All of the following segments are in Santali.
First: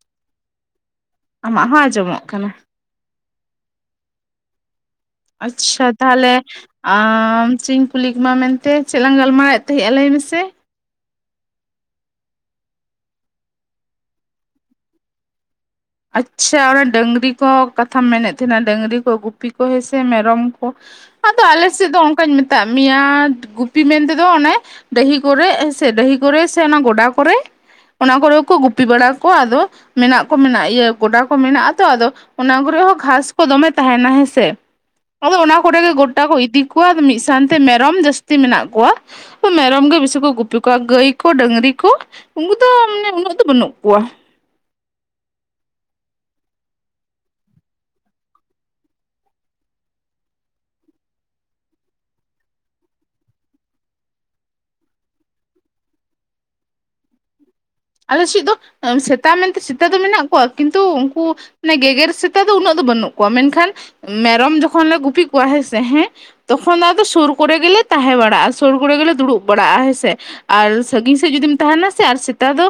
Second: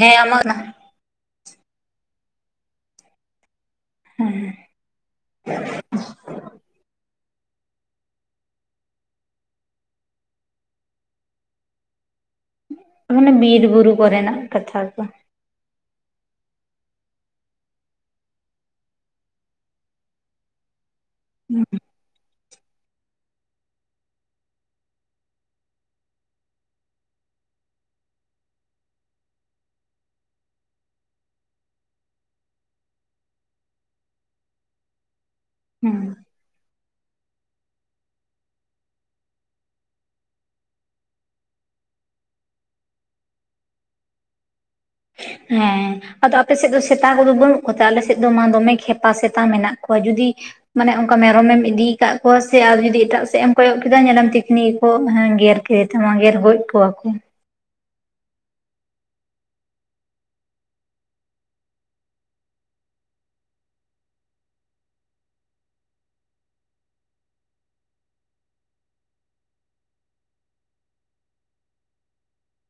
ᱦᱮᱸ ᱟᱢᱟᱜ ᱚᱱᱟᱼᱼ ᱟᱢᱟᱜ ᱦᱚᱸ ᱟᱸᱡᱚᱢᱚᱜ ᱠᱟᱱᱟ᱾ ᱦᱩᱸ ᱦᱩᱸ᱾ ᱟᱪᱪᱷᱟ ᱛᱟᱦᱚᱞᱮᱼᱼ ᱟᱻ ᱪᱮᱫ ᱤᱧ ᱠᱩᱞᱤ ᱠᱟ ᱢᱮᱱᱛᱮ ᱪᱮᱫ ᱞᱟᱝ ᱜᱟᱞᱢᱟᱨᱟᱣᱮᱫ ᱛᱟᱦᱮᱸᱜᱼᱟ ᱞᱟᱹᱭ ᱢᱮᱥᱮ? ᱢᱟᱱᱮ ᱵᱤᱨ ᱵᱩᱨᱩ ᱠᱚᱨᱮᱱᱟ ᱠᱟᱛᱷᱟ ᱠᱚᱼᱼ ᱟᱪᱪᱷᱟ ᱚᱱᱟ ᱰᱟᱹᱝᱨᱤ ᱠᱚ ᱠᱟᱛᱷᱟᱢ ᱢᱮᱱᱮᱫ ᱛᱟᱦᱮᱱᱟ ᱰᱟᱹᱝᱨᱤ ᱠᱚ ᱜᱩᱯᱤ ᱠᱚ ᱦᱮᱸ ᱥᱮ ᱢᱮᱨᱚᱢ ᱠᱚᱼᱼ ᱟᱫᱚ ᱟᱞᱮ ᱥᱮᱫ ᱫᱚ ᱚᱱᱠᱟᱧ ᱢᱮᱛᱟᱫ ᱢᱮᱭᱟ ᱜᱩᱯᱤᱼᱼ ᱯᱤ ᱢᱮᱱ ᱛᱮᱫᱚ ᱚᱱᱮ ᱰᱟᱹᱦᱤ ᱠᱚᱨᱮ ᱦᱮᱸ ᱥᱮ ᱰᱟᱹᱦᱤ ᱠᱚᱨᱮ ᱥᱮ ᱚᱱᱟ ᱜᱚᱰᱟ ᱠᱚᱨᱮᱼᱼ ᱚᱱᱟ ᱠᱚᱨᱮ ᱠᱚ ᱜᱩᱯᱤ ᱵᱟᱲᱟ ᱠᱚᱣᱟ ᱟᱫᱚ ᱢᱮᱱᱟᱜ ᱠᱚ ᱢᱮᱱᱟᱜᱼᱼ ᱤᱭᱟᱹ ᱜᱚᱰᱟ ᱠᱚ ᱢᱮᱱᱟᱜ-ᱟ ᱛᱚ ᱟᱫᱚ ᱚᱱᱟ ᱠᱚᱨᱮ ᱦᱚᱸ ᱜᱷᱟᱥ ᱠᱚ ᱫᱚᱢᱮ ᱛᱟᱦᱮᱱᱟ ᱦᱮᱸᱥᱮ᱾ ᱟᱫᱚ ᱚᱱᱟ ᱠᱚᱨᱮ ᱜᱮ ᱦᱩᱸ ᱜᱚᱴᱟ ᱠᱚ ᱤᱫᱤ ᱠᱚᱣᱟ ᱢᱤᱫ ᱥᱟᱶᱛᱮ ᱢᱮᱨᱚᱢ ᱡᱟᱹᱥᱛᱤ ᱢᱮᱱᱟᱜ ᱠᱚᱣᱟ᱾ ᱢᱮᱨᱚᱢ ᱜᱮ ᱵᱮᱥᱤ ᱠᱚ ᱜᱩᱯᱤ ᱠᱚᱣᱟ ᱜᱟᱹᱭ ᱠᱚ ᱰᱟᱹᱝᱨᱤ ᱠᱚᱼᱼ ᱩᱱᱠᱩ ᱫᱚ ᱢᱟᱱᱮ ᱩᱱᱟᱹᱜ ᱫᱚ ᱵᱟᱹᱱᱩᱜ ᱠᱚᱣᱟᱼᱼ ᱦᱮᱸ᱾ ᱟᱫᱚ ᱟᱯᱮ ᱥᱮᱫ ᱫᱚ ᱥᱮᱛᱟ ᱠᱚᱫᱚ ᱵᱟᱹᱱᱩᱜ ᱠᱚᱛᱮ ᱟᱞᱮ ᱥᱮᱫ ᱫᱚ ᱢᱟ ᱫᱚᱢᱮ ᱠᱷᱮᱯᱟ ᱥᱮᱛᱟ ᱢᱮᱱᱟᱜ ᱠᱚᱣᱟ ᱡᱩᱫᱤᱼᱼ ᱢᱟᱱᱮ ᱚᱱᱠᱟ ᱢᱮᱨᱚᱢᱮᱢ ᱤᱫᱤᱭᱠᱟᱫ ᱠᱚᱣᱟ ᱥᱮ ᱟᱨ ᱡᱩᱫᱤ ᱮᱴᱟᱜ ᱥᱮᱫ ᱮᱢ ᱠᱚᱭᱚᱜ ᱠᱮᱫᱟ ᱧᱮᱞᱟᱢ ᱛᱤᱠᱷᱱᱤ ᱜᱮ ᱠᱚ ᱜᱮᱨ ᱠᱮᱫᱮᱼᱼ ᱥᱮ ᱛᱮᱢᱟ ᱜᱮᱨ ᱦᱚᱡ ᱠᱚᱣᱟ ᱠᱚᱼᱼ ᱟᱞᱮ ᱪᱮᱫ ᱫᱚ ᱥᱮᱛᱟ ᱢᱮᱱᱛᱮ ᱥᱮᱛᱟ ᱫᱚ ᱢᱮᱱᱟᱜ ᱠᱚᱣᱟ ᱠᱤᱱᱛᱩ ᱩᱱᱠᱩᱼᱼ ᱢᱟᱱᱮ ᱜᱮᱜᱮᱨ ᱥᱮᱛᱟ ᱫᱚ ᱩᱱᱟᱹᱜ ᱫᱚ ᱵᱟᱹᱱᱩᱜ ᱠᱚᱣᱟ ᱢᱮᱱᱠᱷᱟᱱ ᱢᱮᱨᱚᱢ ᱡᱚᱠᱷᱚᱱ ᱞᱮ ᱜᱩᱯᱤ ᱠᱚᱣᱟ ᱦᱮᱸᱥᱮ ᱦᱮᱸ᱾ ᱛᱚᱠᱷᱚᱱ ᱫᱚ ᱟᱫᱚ ᱥᱩᱨ ᱠᱚᱨᱮ ᱜᱮᱞᱮ ᱛᱟᱦᱮᱸ ᱵᱟᱲᱟᱜᱼᱟ ᱥᱳᱨ ᱠᱚᱨᱮ ᱜᱮᱞᱮ ᱫᱩᱲᱩᱵ ᱵᱟᱲᱟᱜᱼᱟ ᱦᱮᱸᱥᱮ᱾ ᱟᱨ ᱥᱟᱺᱜᱤᱧ ᱥᱮᱫ ᱡᱩᱫᱤᱢ ᱛᱟᱦᱮᱱᱟ ᱥᱮ ᱟᱨ ᱥᱮᱛᱟᱼᱼ ᱥᱮᱛᱟ ᱫᱚ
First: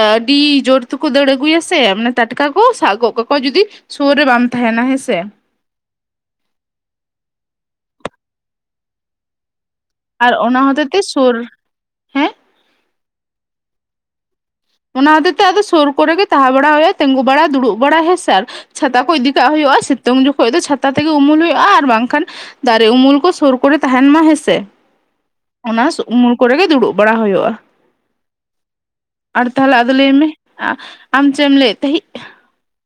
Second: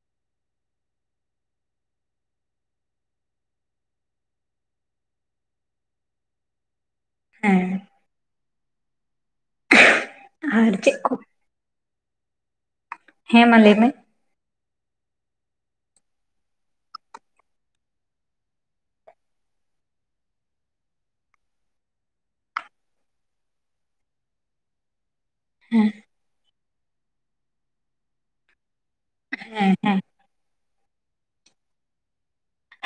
ᱟᱹᱰᱤ ᱡᱳᱨ ᱛᱮᱠᱚ ᱫᱟᱹᱲ ᱟᱹᱜᱩᱭᱟ ᱥᱮ ᱢᱟᱱᱮ ᱴᱟᱴᱠᱟ ᱠᱚ ᱥᱟᱵ ᱜᱚᱫ ᱠᱟᱠᱚᱣᱟ ᱡᱩᱫᱤᱼᱼ ᱥᱳᱨ ᱨᱮ ᱵᱟᱢ ᱛᱟᱦᱮᱱᱟ ᱦᱮᱸ ᱥᱮ, ᱦᱮᱸ, ᱟᱨ ᱚᱱᱟ ᱪᱮᱫ ᱦᱚᱛᱮ-ᱛᱮ ᱠᱚ ᱥᱩᱨ ᱦᱮᱸ ᱦᱮᱸ ᱢᱟ ᱞᱟᱹᱭ ᱢᱮ, ᱚᱱᱟ ᱦᱚᱛᱮ ᱛᱮ ᱟᱫᱚ ᱥᱳᱨ ᱠᱚᱨᱮ ᱜᱮ ᱛᱟᱦᱮᱸ ᱵᱟᱲᱟ ᱦᱩᱭᱩᱜᱼᱟ, ᱛᱤᱸᱜᱩ ᱵᱟᱲᱟ, ᱫᱩᱲᱩᱵ ᱵᱟᱲᱟ, ᱦᱮᱸᱥᱮ ᱟᱨ ᱪᱷᱟᱛᱟ ᱠᱚ ᱤᱫᱤ ᱠᱟᱜ ᱦᱩᱭᱩᱜᱼᱟ, ᱥᱤᱛᱩᱝ ᱡᱚᱠᱷᱚᱡ ᱫᱚ ᱪᱷᱟᱛᱟ ᱛᱮᱜᱮ ᱩᱢᱩᱞ ᱦᱩᱭᱩᱜᱼᱟ, ᱟᱨ ᱵᱟᱝᱠᱷᱟᱱ ᱫᱟᱨᱮ ᱩᱢᱩᱞ ᱠᱚ ᱥᱳᱨ ᱠᱚᱨᱮ ᱛᱟᱦᱮᱱ ᱢᱟ ᱦᱮᱸᱥᱮ? ᱚᱱᱟ ᱦᱮᱸ ᱩᱢᱩᱞ ᱠᱚᱨᱮ ᱜᱮ, ᱫᱩᱲᱩᱵ ᱵᱟᱲᱟ ᱦᱳᱭᱳᱜᱼᱟ᱾ ᱟᱨ ᱦᱮᱸ ᱛᱟᱦᱚᱞᱮ, ᱟᱫᱚ ᱦᱮᱸ ᱞᱟᱹᱭ ᱢᱮ ᱟᱢ ᱪᱮᱫ ᱮᱢ ᱞᱟᱹᱭᱮᱫ ᱛᱟᱦᱤᱸᱜ?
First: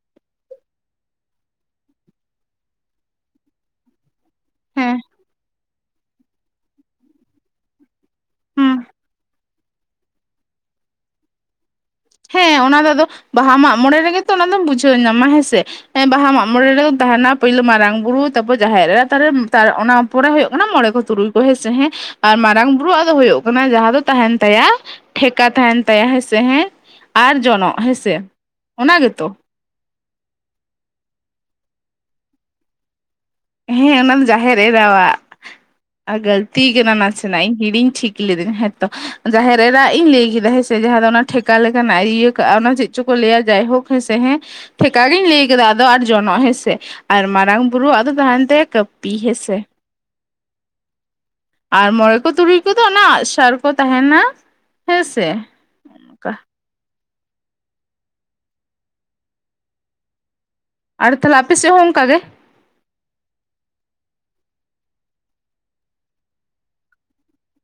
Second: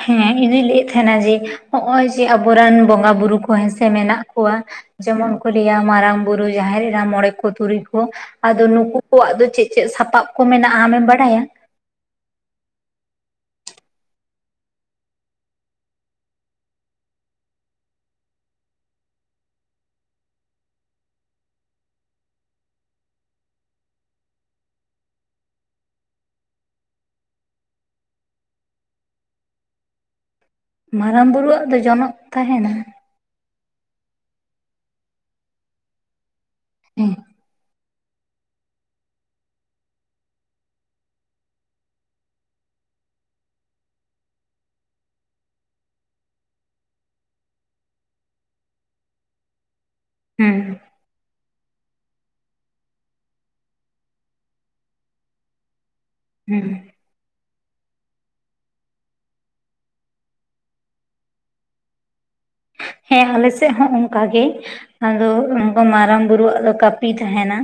ᱦᱮᱸ ᱤᱧ ᱫᱩᱧ ᱞᱟᱹᱭᱮᱫ ᱛᱟᱦᱮᱱᱟ ᱡᱮ, ᱦᱚᱸᱜ-ᱚᱭ ᱡᱮ ᱟᱵᱚᱨᱮᱱ ᱵᱚᱸᱜᱟ ᱵᱩᱨᱩ ᱠᱚ ᱦᱮᱸᱥᱮ ᱢᱮᱱᱟᱜ ᱠᱚᱣᱟ, ᱦᱮᱸ ᱡᱮᱢᱚᱱ ᱠᱚ ᱞᱟᱹᱭᱟ, ᱢᱟᱨᱟᱝ ᱵᱩᱨᱩ, ᱡᱟᱦᱮᱨ ᱮᱨᱟ, ᱢᱚᱬᱮ ᱠᱚ ᱛᱩᱨᱩᱭ ᱠᱚ ᱟᱫᱚ ᱦᱩᱸ ᱱᱩᱠᱩ ᱠᱚᱣᱟᱜ ᱫᱚ ᱪᱮᱫ ᱪᱮᱫ ᱥᱟᱯᱟᱵ ᱠᱚ ᱢᱮᱱᱟᱜᱼᱟ, ᱟᱢᱮᱢ ᱵᱟᱲᱟᱭᱟ? ᱦᱮᱸ ᱚᱱᱟ ᱫᱚ ᱟᱫᱚ, ᱵᱟᱦᱟ ᱢᱟᱜ ᱢᱚᱬᱮ ᱨᱮᱜᱮᱛᱚ ᱚᱱᱟ ᱫᱚᱢ ᱵᱩᱡᱷᱟᱹᱣ ᱧᱟᱢᱟ ᱦᱮᱸ ᱥᱮ, ᱦᱮᱸ ᱵᱟᱦᱟ ᱢᱟᱜ ᱢᱚᱬᱮ ᱨᱮᱫᱚ ᱛᱟᱦᱮᱱᱟ, ᱯᱳᱭᱞᱳ ᱢᱟᱨᱟᱝ ᱵᱩᱨᱩ ᱛᱟᱨᱯᱚᱨ ᱡᱟᱦᱮᱨ ᱮᱨᱟ [unintelligible] ᱚᱱᱟ ᱛᱟᱨᱯᱚᱨᱮ ᱦᱩᱭᱩᱜ ᱠᱟᱱᱟ ᱢᱚᱬᱮ ᱠᱚ ᱛᱩᱨᱩᱭ ᱠᱚ ᱦᱮᱸᱥᱮ ᱦᱮᱸ, ᱟᱨ ᱢᱟᱨᱟᱝ ᱵᱩᱨᱩ-ᱟᱜ ᱫᱚ ᱦᱳᱭᱳᱜ ᱠᱟᱱᱟ ᱡᱟᱦᱟᱸ ᱫᱚ ᱛᱟᱦᱮᱱ ᱛᱟᱭᱟ ᱴᱷᱮᱠᱟ ᱛᱟᱦᱮᱱ ᱛᱟᱭᱟ ᱦᱮᱸᱥᱮ ᱦᱮᱸ, ᱟᱨ ᱡᱚᱱᱚᱜ ᱦᱮᱸᱥᱮ, ᱚᱱᱟ ᱜᱮᱛᱚ? ᱢᱟᱨᱟᱝ ᱵᱩᱨᱩᱣᱟᱜ ᱫᱚ ᱡᱚᱱᱚᱜ ᱛᱟᱦᱮᱱᱟ? ᱦᱮᱸ ᱚᱱᱟ ᱫᱚ ᱡᱟᱦᱮᱨ ᱮᱨᱟᱭᱟᱜ, ᱜᱟᱹᱞᱛᱤᱣ ᱠᱟᱱᱟ ᱦᱮᱸ ᱱᱟᱥᱮᱱᱟᱜ, ᱤᱧ ᱦᱤᱲᱤᱧ ᱴᱷᱤᱠ ᱞᱤᱫᱟᱹᱧ ᱦᱮᱸᱛᱚ, ᱡᱟᱦᱮᱨ ᱨᱮᱱᱟᱜ ᱤᱧ ᱞᱟᱹᱭ ᱠᱮᱫᱟ ᱦᱮᱸ ᱥᱮ, ᱡᱟᱦᱟᱸ ᱫᱚ ᱚᱱᱟ ᱴᱷᱮᱠᱟ ᱞᱮᱠᱟᱱᱟᱜ ᱮ ᱤᱭᱟᱹ ᱠᱟᱜᱼᱟ ᱚᱱᱟ ᱫᱚ ᱪᱮᱫᱼᱼ ᱪᱚᱠᱚ ᱞᱟᱹᱭᱟ ᱡᱟᱭᱦᱳᱠ ᱦᱮᱸ ᱥᱮ ᱦᱮ, ᱴᱷᱮᱠᱟ ᱜᱤᱧ ᱞᱟᱹᱭ ᱠᱮᱫᱟ, ᱟᱫᱚ ᱟᱨ ᱡᱚᱱᱚᱜ ᱦᱮᱸᱥᱮ, ᱟᱨ ᱢᱟᱨᱟᱝ ᱵᱩᱨᱩ ᱟᱜᱼᱼ ᱫᱚ ᱛᱟᱦᱮᱱ ᱛᱟᱭᱟ ᱠᱟᱹᱯᱤ ᱦᱮᱸ ᱥᱮ, ᱦᱩᱸ। ᱟᱨ ᱢᱚᱬᱮ ᱠᱚ ᱛᱩᱨᱩᱭ ᱠᱚᱫᱚ ᱚᱱᱟ ᱟᱜᱼᱥᱟᱨ ᱠᱚ ᱛᱟᱦᱮᱱᱟ ᱦᱮᱸ ᱥᱮ। ᱦᱩᱸ ᱟᱨ ᱛᱟᱦᱚᱞᱮ ᱟᱯᱮ ᱥᱮᱜ ᱦᱚᱸ ᱚᱱᱠᱟ ᱜᱮ? ᱦᱮᱸ ᱟᱞᱮ ᱥᱮᱫ ᱦᱚᱸ ᱚᱱᱠᱟᱜᱮ। ᱟᱫᱚ ᱩᱱᱠᱟ ᱢᱟᱨᱟᱝ ᱵᱩᱨᱩᱣᱟᱜ ᱫᱚ ᱠᱟᱹᱯᱤ ᱛᱟᱦᱮᱱᱟ,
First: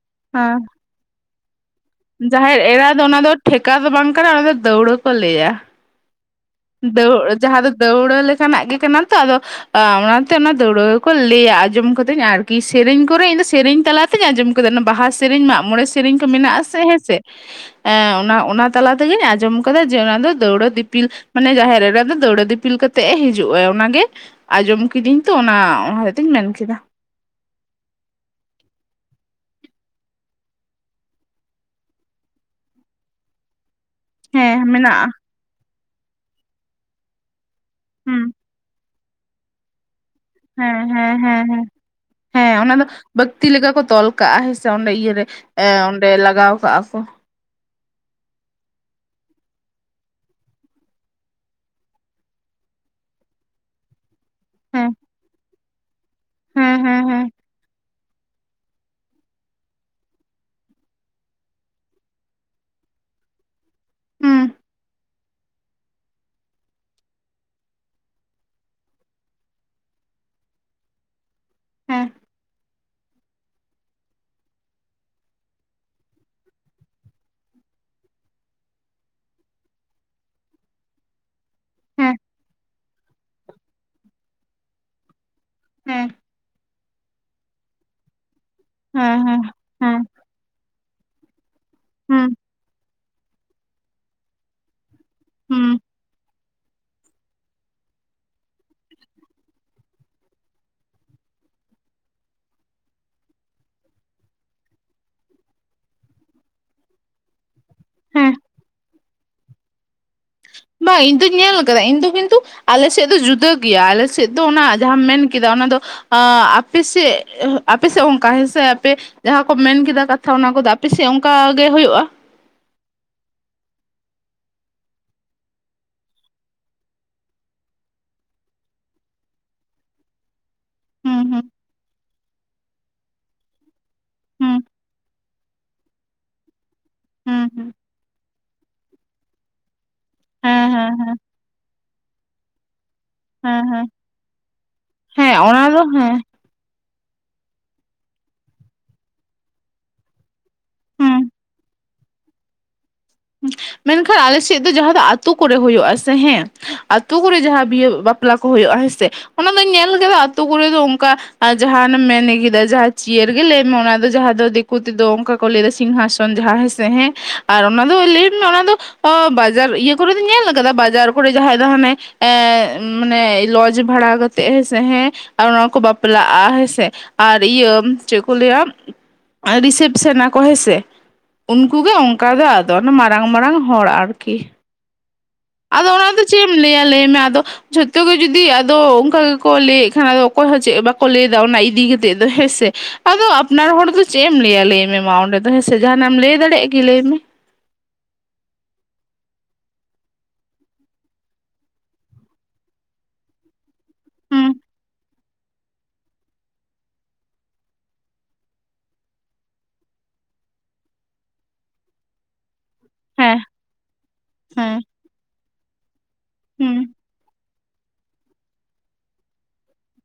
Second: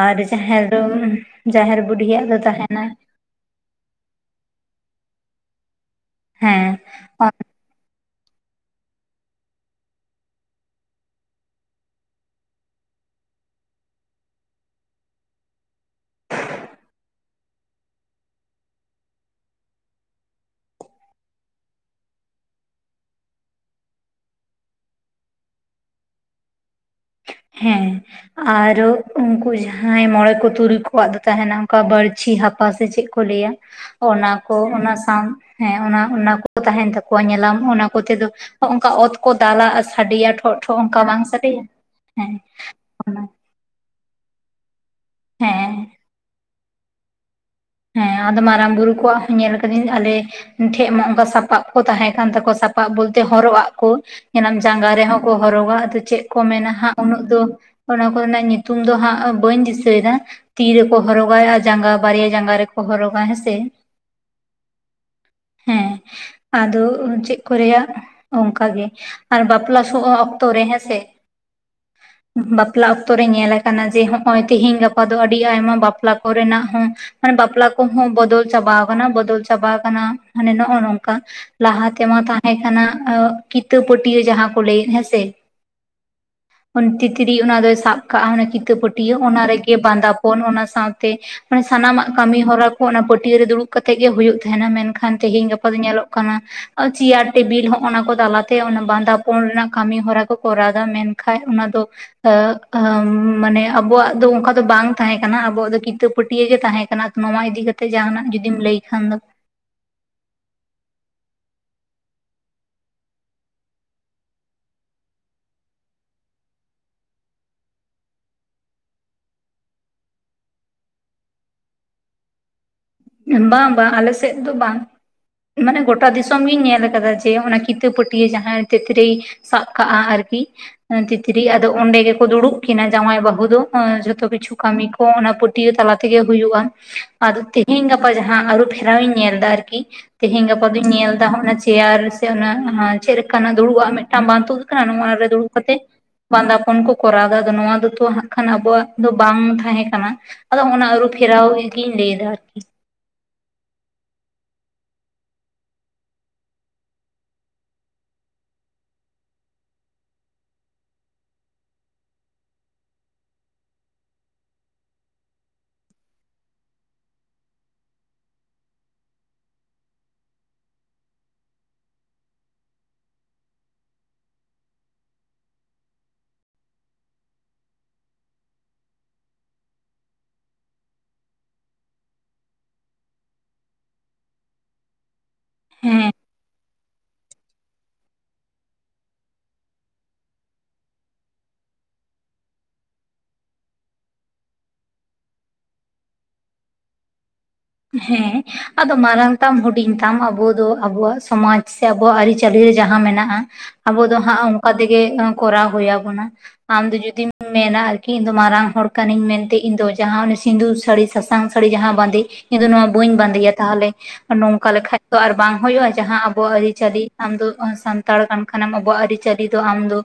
ᱟᱨ ᱦᱮᱸ ᱡᱟᱦᱟᱸᱭ ᱫᱚᱼᱼ ᱡᱟᱦᱮᱨ ᱵᱩᱰᱷᱤᱭᱟᱜ ᱫᱚ ᱡᱟᱦᱮᱨ ᱛᱟᱦᱮᱱᱟᱼᱼ ᱮᱨᱟ ᱫᱚ ᱚᱱᱟ ᱫᱚ ᱴᱷᱮᱠᱟ ᱫᱚ ᱵᱟᱝ ᱠᱟᱱᱟ, ᱚᱱᱟ ᱫᱚ ᱫᱟᱹᱣᱲᱟᱹ ᱠᱚ ᱞᱟᱹᱭᱟ। ᱦᱮᱸ, ᱫᱟᱹᱣ ᱡᱟᱦᱟᱸ ᱫᱚ ᱫᱟᱹᱣᱲᱟᱹ ᱞᱮᱠᱟᱱᱟᱜ ᱜᱮ ᱠᱟᱱᱟ ᱛᱚ ᱟᱫᱚᱼᱼ ᱟ ᱚᱱᱟᱛᱮ ᱚᱱᱟ ᱫᱟᱹᱣᱲᱟᱹᱠᱚ ᱞᱟᱹᱭᱟ, ᱟᱸᱡᱚᱢ ᱠᱟᱹᱫᱟᱹᱧ ᱟᱨᱠᱤ ᱥᱮᱨᱮᱧ ᱠᱚᱨᱮ ᱤᱧ ᱫᱚ ᱥᱮᱨᱮᱧ ᱛᱟᱞᱟᱼᱼ ᱟᱸᱡᱚᱢ ᱠᱟᱫᱟ ᱵᱟᱦᱟ ᱥᱮᱨᱮᱧ, ᱢᱟᱜᱢᱚᱬᱮ ᱥᱮᱨᱮᱧ ᱠᱚ ᱢᱮᱱᱟᱜᱼᱟ ᱥᱮ ᱦᱮᱸ ᱥᱮ, ᱮ ᱚᱱᱟ ᱚᱱᱟ ᱛᱟᱞᱟ ᱛᱮᱜᱤᱧ ᱟᱸᱡᱚᱢ ᱠᱟᱫᱟ, ᱡᱮ ᱚᱱᱟ ᱫᱚ ᱫᱟᱹᱣᱲᱟᱹ ᱫᱤᱯᱤᱞᱼᱼ ᱢᱟᱱᱮ ᱡᱟᱦᱮᱨ ᱮᱨᱟ ᱫᱚ ᱫᱟᱹᱣᱲᱟᱹ ᱫᱤᱯᱤᱞ ᱠᱟᱛᱮᱜ ᱮ ᱦᱤᱡᱩᱜᱼᱟ, ᱚᱱᱟ ᱜᱮᱼᱼ ᱟᱸᱡᱚᱢ ᱠᱤᱫᱤᱧ ᱛᱚ ᱚᱱᱟ, ᱚᱱᱟ ᱦᱛᱮᱛᱮᱧ ᱢᱮᱱ ᱠᱮᱫᱟ। ᱦᱮᱸ, ᱟᱨ ᱩᱱᱠᱩ ᱡᱟᱦᱟᱸᱭ ᱢᱚᱬᱮ ᱠᱚ ᱛᱩᱨᱩᱭ ᱠᱚᱣᱟᱜ ᱫᱚ ᱛᱟᱦᱮᱱᱟ, ᱚᱱᱠᱟ ᱵᱟᱹᱲᱪᱷᱤ ᱦᱟᱯ ᱯᱟ ᱥᱮ ᱪᱮᱫ ᱠᱚ ᱞᱟᱹᱭᱟ। ᱚᱱᱟ ᱠᱚ ᱦᱮᱸ ᱚᱱᱟ ᱢᱮᱱᱟᱜᱼᱟ ᱥᱟᱶ ᱦᱮᱸ ᱚᱱᱟ ᱚᱱᱟ ᱠᱚ ᱛᱟᱦᱮᱱ ᱛᱟᱠᱚᱭᱟ ᱧᱮᱞᱟᱢ, ᱚᱱᱟ ᱠᱚᱛᱮ ᱫᱚ ᱦᱩᱸ ᱚᱱᱠᱟ ᱚᱛ ᱠᱚ ᱫᱟᱞᱟ, ᱟᱨ ᱥᱟᱰᱮᱭᱟ ᱴᱷᱚᱜ ᱦᱮᱸ ᱴᱷᱚᱜ ᱚᱱᱠᱟ ᱦᱮᱸ ᱵᱟᱝ ᱦᱮᱸ ᱥᱟᱰᱮᱭᱟ? ᱦᱮᱸ ᱦᱮᱸ ᱚᱱᱟ ᱫᱚ ᱵᱟᱹᱠᱛᱤ ᱞᱮᱠᱟ ᱠᱚ ᱛᱚᱞ ᱠᱟᱜᱼᱟ ᱦᱮ ᱥᱮ ᱚᱸᱰᱮ ᱤᱭᱟᱹᱨᱮ ᱮ ᱦᱮᱸ ᱚᱸᱰᱮ ᱞᱟᱜᱟᱣ ᱠᱟᱜᱼᱟ ᱠᱚ। ᱦᱮᱸ ᱟᱫᱚ ᱢᱟᱨᱟᱝ ᱵᱩᱨᱩ ᱠᱚᱣᱟᱜ ᱦᱚᱸᱧ ᱧᱮᱞ ᱟᱠᱟᱫᱟᱹᱧ ᱟᱞᱮᱼᱼ ᱴᱷᱮᱡ ᱢᱟ ᱚᱱᱠᱟ ᱥᱟᱯᱟᱵ ᱠᱚ ᱛᱟᱦᱮᱸ ᱠᱟᱱ ᱛᱟᱠᱚᱣᱟ ᱥᱟᱯᱟᱵ ᱵᱚᱞᱛᱮ ᱦᱚᱨᱚᱜ ᱟᱜ ᱠᱚ᱾ ᱧᱮᱞᱟᱢ ᱡᱟᱸᱜᱟ ᱦᱮᱸ ᱨᱮᱦᱚᱸ ᱠᱚ ᱦᱚᱨᱚᱜᱟ ᱟᱫᱚ ᱪᱮᱫ ᱠᱚ ᱢᱮᱱᱟ ᱦᱮᱸ ᱦᱟᱸᱜ ᱦᱮᱸ ᱩᱱᱟᱹᱜ ᱦᱮᱸ ᱫᱚ ᱚᱱᱟ ᱠᱚᱨᱮᱱᱟᱜ ᱧᱩᱛᱩᱢ ᱫᱚ ᱦᱟᱸᱜ ᱵᱟᱹᱧ ᱫᱤᱥᱟᱹᱭ ᱮᱫᱟ᱾ ᱛᱤ ᱨᱮᱠᱚ ᱦᱚᱨᱚᱜᱟ ᱟᱨ ᱡᱟᱸᱜᱟ ᱵᱟᱨᱭᱟ ᱡᱟᱸᱜᱟ ᱨᱮᱠᱚ ᱦᱚᱨᱚᱜᱟ ᱦᱮᱸᱥᱮ᱾ ᱦᱩᱸ ᱦᱮᱸ ᱟᱫᱚ ᱪᱮᱫ ᱠᱚ ᱨᱮᱭᱟᱜ ᱚᱱᱠᱟ ᱜᱮ᱾ ᱟᱨ ᱵᱟᱯᱞᱟ ᱥᱚᱦᱚᱜ ᱚᱠᱛᱚ ᱨᱮ ᱦᱮᱸᱥᱮ ᱦᱮᱸ ᱵᱟᱯ- ᱯᱞᱟ ᱚᱠᱛᱚ ᱨᱮ ᱧᱮᱞ ᱟᱠᱟᱱᱟ ᱡᱮ ᱦᱚᱸᱜ-ᱚᱭ ᱛᱮᱦᱮᱧ ᱜᱟᱯᱟ ᱫᱚ ᱟᱹᱰᱤ ᱟᱭᱢᱟ ᱵᱟᱯᱞᱟ ᱠᱚᱨᱮᱱᱟᱜ ᱦᱚᱸ ᱢᱟᱱᱮ ᱵᱟᱯᱞᱟ ᱠᱚᱦᱚᱸ ᱵᱚᱫᱚᱞ ᱪᱟᱵᱟ ᱟᱠᱟᱱᱟ ᱵᱚᱫᱚᱞ ᱪᱟᱵᱟ ᱟᱠᱟᱱᱟ ᱢᱟᱱᱮ ᱱᱚᱜ-ᱚ ᱱᱚᱝᱠᱟ ᱞᱟᱦᱟ ᱦᱮᱸ ᱛᱮᱢᱟ ᱛᱟᱦᱮᱸ ᱠᱟᱱᱟ ᱠᱤᱛᱟᱹ ᱯᱟᱹᱴᱭᱟᱹ ᱡᱟᱦᱟᱸ ᱠᱚ ᱞᱟᱹᱭᱮᱫ ᱦᱮᱸᱥᱮ᱾ ᱦᱮᱸ ᱚᱱ-ᱛᱤᱛᱨᱤ ᱚᱱᱟ ᱫᱚᱭ ᱥᱟᱵ ᱠᱟᱜ-ᱟ ᱢᱟᱱᱮ ᱠᱤᱛᱟᱹ ᱯᱟᱹᱴᱭᱟᱹ ᱦᱮᱸ ᱚᱱᱟ ᱦᱮᱸ ᱨᱮ- ᱜᱮ ᱦᱮᱸ ᱵᱟᱸᱫᱟᱯᱚᱱ ᱚᱱᱟ ᱥᱟᱶᱛᱮ ᱢᱟᱱᱮ ᱥᱟᱱᱟᱢᱟᱜ ᱦᱩᱸ ᱠᱟᱹᱢᱤ ᱦᱚᱨᱟ ᱚᱱᱟ ᱯᱟᱹᱴᱭᱟᱹ ᱨᱮ ᱫᱩᱲᱩᱵ ᱠᱟᱛᱮ ᱜᱮ ᱦᱳᱭᱳᱜ ᱛᱟᱦᱮᱱᱟ ᱢᱮᱱᱠᱷᱟᱱ ᱛᱮᱦᱮᱧ ᱜᱟᱯᱟ ᱦᱩᱸ ᱫᱚ ᱧᱮᱞᱚᱜ ᱠᱟᱱᱟ ᱪᱮᱭᱟᱨ ᱴᱮᱵᱤᱞ ᱦᱚᱸᱜ-ᱚᱱᱟ ᱠᱚ ᱛᱟᱞᱟᱛᱮ ᱚᱱᱟ ᱵᱟᱸᱫᱟᱯᱚᱱ ᱨᱮᱱᱟᱜ ᱠᱟᱹᱢᱤ ᱦᱚᱨᱟ ᱠᱚ ᱠᱚᱨᱟᱣᱫᱟ ᱢᱮᱱ- ᱠᱷᱟᱱ ᱚᱱᱟ ᱫᱚ ᱢᱟᱱᱮ ᱟᱵᱚᱣᱟᱜ ᱫᱚ ᱚᱱᱠᱟ ᱫᱚ ᱵᱟᱝ ᱛᱟᱦᱮᱸ ᱠᱟᱱᱟ, ᱟᱵᱚᱣᱟᱜ ᱫᱚ ᱠᱤᱛᱟᱹ ᱯᱟᱹᱴᱭᱟᱹ ᱜᱮ ᱛᱟᱦᱮᱸ ᱠᱟᱱᱟ᱾ ᱱᱚᱣᱟ ᱤᱫᱤ ᱠᱟᱛᱮ ᱡᱟᱦᱟᱱᱟᱜ ᱦᱮᱸ ᱡᱩᱫᱤᱢ ᱞᱟᱹᱭ ᱠᱷᱟᱱ ᱫᱚ, ᱵᱟᱝ ᱤᱧ ᱫᱩᱧ ᱧᱮᱞ ᱟᱠᱟᱫᱟ ᱤᱧ ᱫᱚ ᱠᱤᱱᱛᱩ ᱟᱞᱮ ᱥᱮᱫ ᱫᱚ ᱡᱩᱫᱟᱹ ᱜᱮᱭᱟ ᱟᱞᱮ ᱥᱮᱫ ᱫᱚ ᱚᱱᱟ ᱡᱟᱦᱟᱸᱢ ᱢᱮᱱ ᱠᱮᱫᱟ ᱚᱱᱟ ᱫᱚ ᱟᱯᱮ ᱥᱮᱫ ᱟᱯᱮ ᱥᱮᱫ ᱚᱱᱠᱟ ᱦᱮᱸ ᱥᱮ, ᱟᱯᱮ ᱡᱟᱦᱟᱸ ᱠᱚ ᱢᱮᱱ ᱠᱮᱫᱟ ᱠᱟᱛᱷᱟ ᱚᱱᱟ ᱠᱚᱫᱚ ᱟᱯᱮᱥᱮᱜ ᱚᱱᱠᱟ ᱜᱮ ᱦᱳᱭᱳᱜ-ᱟ᱾ ᱵᱟᱝ ᱵᱟᱝ ᱟᱞᱮ ᱥᱮᱫ ᱫᱚ ᱵᱟᱝ᱾ ᱢᱟᱱᱮ ᱜᱚᱴᱟ ᱫᱤᱥᱚᱢ ᱜᱤᱧ ᱧᱮᱞ ᱟᱠᱟᱫᱟ᱾ ᱡᱮ ᱚᱱᱟ ᱠᱤᱛᱟᱹ ᱯᱟᱹᱴᱭᱟᱹ ᱡᱟᱦᱟᱸᱭ ᱛᱤᱛᱨᱤ ᱥᱟᱵ ᱠᱟᱜ-ᱟ ᱟᱨᱠᱤ ᱦᱩᱸ ᱛᱤᱛᱨᱤ ᱦᱩᱸ ᱟᱫᱚ ᱚᱸᱰᱮ ᱜᱮᱠᱚ ᱫᱩᱲᱩᱵ ᱠᱤᱱᱟᱹ ᱡᱟᱶᱟᱭ ᱵᱟᱹᱦᱩ ᱫᱚ᱾ [unintelligible] ᱡᱷᱚᱛᱚ ᱠᱤᱪᱷᱩ ᱦᱩᱸ ᱠᱟᱹᱢᱤ ᱠᱚ ᱚᱱᱟ ᱯᱟᱹᱴᱭᱟᱹ ᱛᱟᱞᱟ ᱛᱮᱜᱮ ᱦᱩᱭᱩᱜ-ᱟ᱾ ᱟᱫᱚ ᱦᱩᱸ ᱦᱩᱸ ᱛᱮᱦᱮᱧ ᱜᱟᱯᱟ ᱡᱟᱦᱟᱸ ᱟᱹᱨᱩ ᱯᱷᱮᱨᱟᱣ ᱤᱧ ᱧᱮᱞ ᱮᱫᱟ ᱟᱨᱠᱤ ᱛᱮᱦᱮᱧ ᱜᱟᱯᱟ ᱦᱮᱸ ᱫᱚᱧ ᱦᱮᱸ ᱧᱮᱞ ᱦᱮᱸ ᱮᱫᱟ ᱦᱚᱜ-ᱚᱱᱟ ᱪᱮᱭᱟᱨ ᱥᱮ ᱪᱮᱫ ᱦᱮᱸ ᱫᱩᱲᱩᱵ ᱦᱮᱸ ᱟᱜ ᱢᱤᱫᱴᱟᱝ ᱵᱟᱝ ᱛᱩᱫ ᱟᱠᱟᱱᱟ ᱱᱚᱣᱟ ᱨᱮ ᱦᱮᱸ ᱫᱩᱲᱩᱵ ᱚᱱᱟ ᱠᱟᱛᱮ᱾ ᱫᱚ ᱦᱮᱸ ᱵᱟᱸᱫᱟᱯᱚᱱ ᱠᱚ ᱠᱚᱨᱟᱣ ᱮᱫᱟ ᱟᱨ ᱱᱚᱣᱟ ᱫᱚᱛᱚ ᱦᱟᱸᱜ ᱠᱷᱟᱱ ᱟᱵᱚᱣᱟᱜ ᱫᱚ ᱵᱟᱝ ᱛᱟᱦᱮᱸ ᱠᱟᱱᱟ᱾ ᱟᱫᱚ ᱚᱱᱟ ᱟᱹᱨᱩ ᱦᱩᱸ ᱯᱷᱮᱨᱟᱣ ᱜᱤᱧ ᱞᱟᱹᱭ ᱮᱫᱟ ᱟᱨᱠᱤ᱾ ᱦᱩᱸ ᱢᱮᱱᱠᱷᱟᱱ ᱟᱞᱮ ᱥᱮᱫ ᱫᱚ ᱡᱟᱦᱟᱸ ᱫᱚ ᱟᱛᱳ ᱠᱚᱨᱮ ᱦᱩᱭᱩᱜ-ᱟ ᱥᱮ ᱦᱮᱸ ᱟᱛᱳ ᱠᱚᱨᱮ ᱡᱟᱦᱟᱸ ᱵᱤᱦᱟᱹ ᱵᱟᱯᱞᱟ ᱠᱚ ᱦᱩᱭᱩᱜ-ᱟ ᱦᱮᱸ ᱥᱮ ᱚᱱᱟ ᱫᱚᱧ ᱧᱮᱞ ᱠᱮᱫᱟ ᱟᱛᱳ ᱠᱚᱨᱮ ᱫᱚ ᱚᱱᱠᱟ ᱟᱨ ᱡᱟᱦᱟᱸ ᱟᱱᱮᱢ ᱢᱮᱱ ᱠᱮᱫᱟ ᱡᱟᱦᱟᱸ ᱪᱤᱭᱟᱹᱨ ᱜᱮ ᱞᱟᱹᱭ ᱢᱮ ᱚᱱᱟ ᱫᱚ ᱡᱟᱦᱟᱸ ᱫᱚ ᱫᱤᱠᱩ ᱛᱮᱫᱚ ᱚᱱᱠᱟ ᱠᱚ ᱞᱟᱹᱭᱫᱟ ᱥᱤᱝᱦᱟᱥᱚᱱ ᱡᱟᱦᱟᱸᱭ ᱦᱮᱸ ᱥᱮ ᱟᱨ ᱚᱱᱟ ᱫᱚ ᱞᱟᱹᱭ ᱢᱮ ᱚᱱᱟ ᱫᱚ ᱚ ᱵᱟᱡᱟᱨ ᱤᱭᱟᱹ ᱠᱚᱨᱮ ᱫᱚᱧ ᱧᱮᱞ ᱠᱟᱫᱟ ᱵᱟᱡᱟᱨ ᱠᱚᱨᱮ ᱡᱟᱦᱟᱸᱭ ᱫᱚ ᱦᱟᱱᱮ ᱮ ᱢᱟᱱᱮ ᱞᱚᱡᱽ ᱵᱷᱟᱲᱟ ᱠᱟᱛᱮᱜ ᱦᱮᱸ ᱥᱮ ᱦᱮᱸ ᱟᱨ ᱚᱱᱟ ᱠᱚ ᱵᱟᱯᱞᱟᱜ-ᱟ ᱦᱮᱸ ᱥᱮ᱾ ᱟᱨ ᱤᱭᱟᱹ ᱪᱮᱫ ᱠᱚ ᱞᱟᱹᱭᱟ? ᱨᱤᱥᱮᱯᱥᱮᱱ ᱟᱠᱚ ᱦᱮᱸ ᱥᱮ ᱩᱱᱠᱩ ᱜᱮ ᱚᱱᱠᱟ ᱜᱮ ᱟᱨ- ᱫᱚᱱ ᱢᱟᱨᱟᱝ ᱢᱟᱨᱟᱝ ᱦᱚᱲ ᱟᱨᱠᱤ᱾ ᱟᱫᱚ ᱦᱮᱸ ᱚᱱᱟ ᱫᱚ ᱪᱮᱫ ᱮᱢ ᱞᱟᱹᱭᱟ ᱞᱟᱹᱭ ᱢᱮ ᱟᱫᱚ? ᱡᱷᱚᱛᱚ ᱜᱮ ᱡᱩᱫᱤ ᱟᱫᱚ ᱚᱱᱠᱟ ᱜᱮᱠᱚ ᱞᱟᱹᱭ ᱮᱫ ᱠᱷᱟᱱ ᱟᱫᱚ ᱚᱠᱚᱭ ᱦᱚᱸ ᱪᱮᱫ ᱵᱟᱠᱚ ᱞᱟᱹᱭᱫᱟ ᱚᱱᱟ ᱤᱫᱤ ᱠᱟᱛᱮᱜ ᱫᱚ ᱦᱮᱸᱥᱮ᱾ ᱟᱫᱚ ᱟᱯᱱᱟᱨ ᱦᱚᱲ ᱫᱚ ᱪᱮᱫ ᱮᱢ ᱞᱟᱹᱭᱟ ᱞᱟᱹᱭ ᱢᱮ ᱢᱟ ᱚᱸᱰᱮ ᱫᱚ ᱦᱮᱸ ᱥᱮ, ᱡᱟᱦᱟᱱᱟᱜ ᱮᱢ ᱞᱟᱹᱭ ᱫᱟᱲᱮᱭᱟᱜ-ᱟ ᱠᱤ ᱞᱟᱹᱭ ᱢᱮ? ᱦᱮᱸ ᱟᱫᱚ ᱢᱟᱨᱟᱝ ᱛᱟᱢ ᱦᱩᱰᱤᱧ ᱛᱟᱢ ᱟᱵᱩ ᱫᱚ ᱟᱵᱩᱣᱟᱜ ᱥᱚᱢᱟᱡᱽ ᱥᱮ ᱟᱵᱩᱣᱟᱜ ᱟᱹᱨᱤ- ᱪᱟᱹᱞᱤ ᱨᱮ ᱡᱟᱦᱟᱸ ᱢᱮᱱᱟᱜ-ᱟ ᱟᱵᱚ ᱫᱚ ᱦᱟᱸᱜ ᱦᱩᱸ ᱚᱱᱠᱟ ᱛᱮᱜᱮ ᱠᱚᱨᱟᱣ ᱦᱩᱭ ᱟᱵᱚᱱᱟ᱾ ᱟᱢᱫᱚ ᱡᱩᱫᱤᱢ ᱢᱮᱱᱟ ᱟᱨᱠᱤ ᱤᱧ ᱫᱚ ᱢᱟᱨᱟᱝ ᱦᱚᱲ ᱠᱟᱹᱱᱟᱹᱧ ᱢᱮᱱᱛᱮ ᱤᱧ ᱫᱚ ᱡᱟᱦᱟᱸ ᱚᱱᱮ ᱥᱤᱸᱫᱩᱨ ᱥᱟᱹᱲᱤ ᱥᱟᱥ ᱥᱟᱝ ᱥᱟᱹᱲᱤ ᱡᱟᱦᱟᱸ ᱵᱟᱸᱫᱮ ᱤᱧ ᱫᱚ ᱱᱚᱣᱟ ᱵᱟᱹᱧ ᱦᱮᱸ ᱵᱟᱸᱫᱮᱭᱟ ᱛᱟᱦᱚᱞᱮ ᱱᱚᱝᱠᱟ ᱦᱮᱸ ᱞᱮᱠᱷᱟᱡ ᱛᱚ ᱟᱨ ᱵᱟᱝ ᱦᱳᱭᱳᱜ-ᱟ, ᱡᱟᱦᱟᱸ ᱟᱵᱚᱣᱟᱜ ᱦᱩᱸ ᱟᱹᱨᱤᱪᱟᱹᱞᱤ ᱟᱢᱫᱚ ᱥᱟᱱᱛᱟᱲ ᱠᱟᱱ ᱠᱷᱟᱱᱮᱢ ᱟᱵᱚᱣᱟᱜ ᱟᱹᱨᱤᱪᱟᱹᱞᱤ ᱫᱚ ᱟᱢᱫᱚ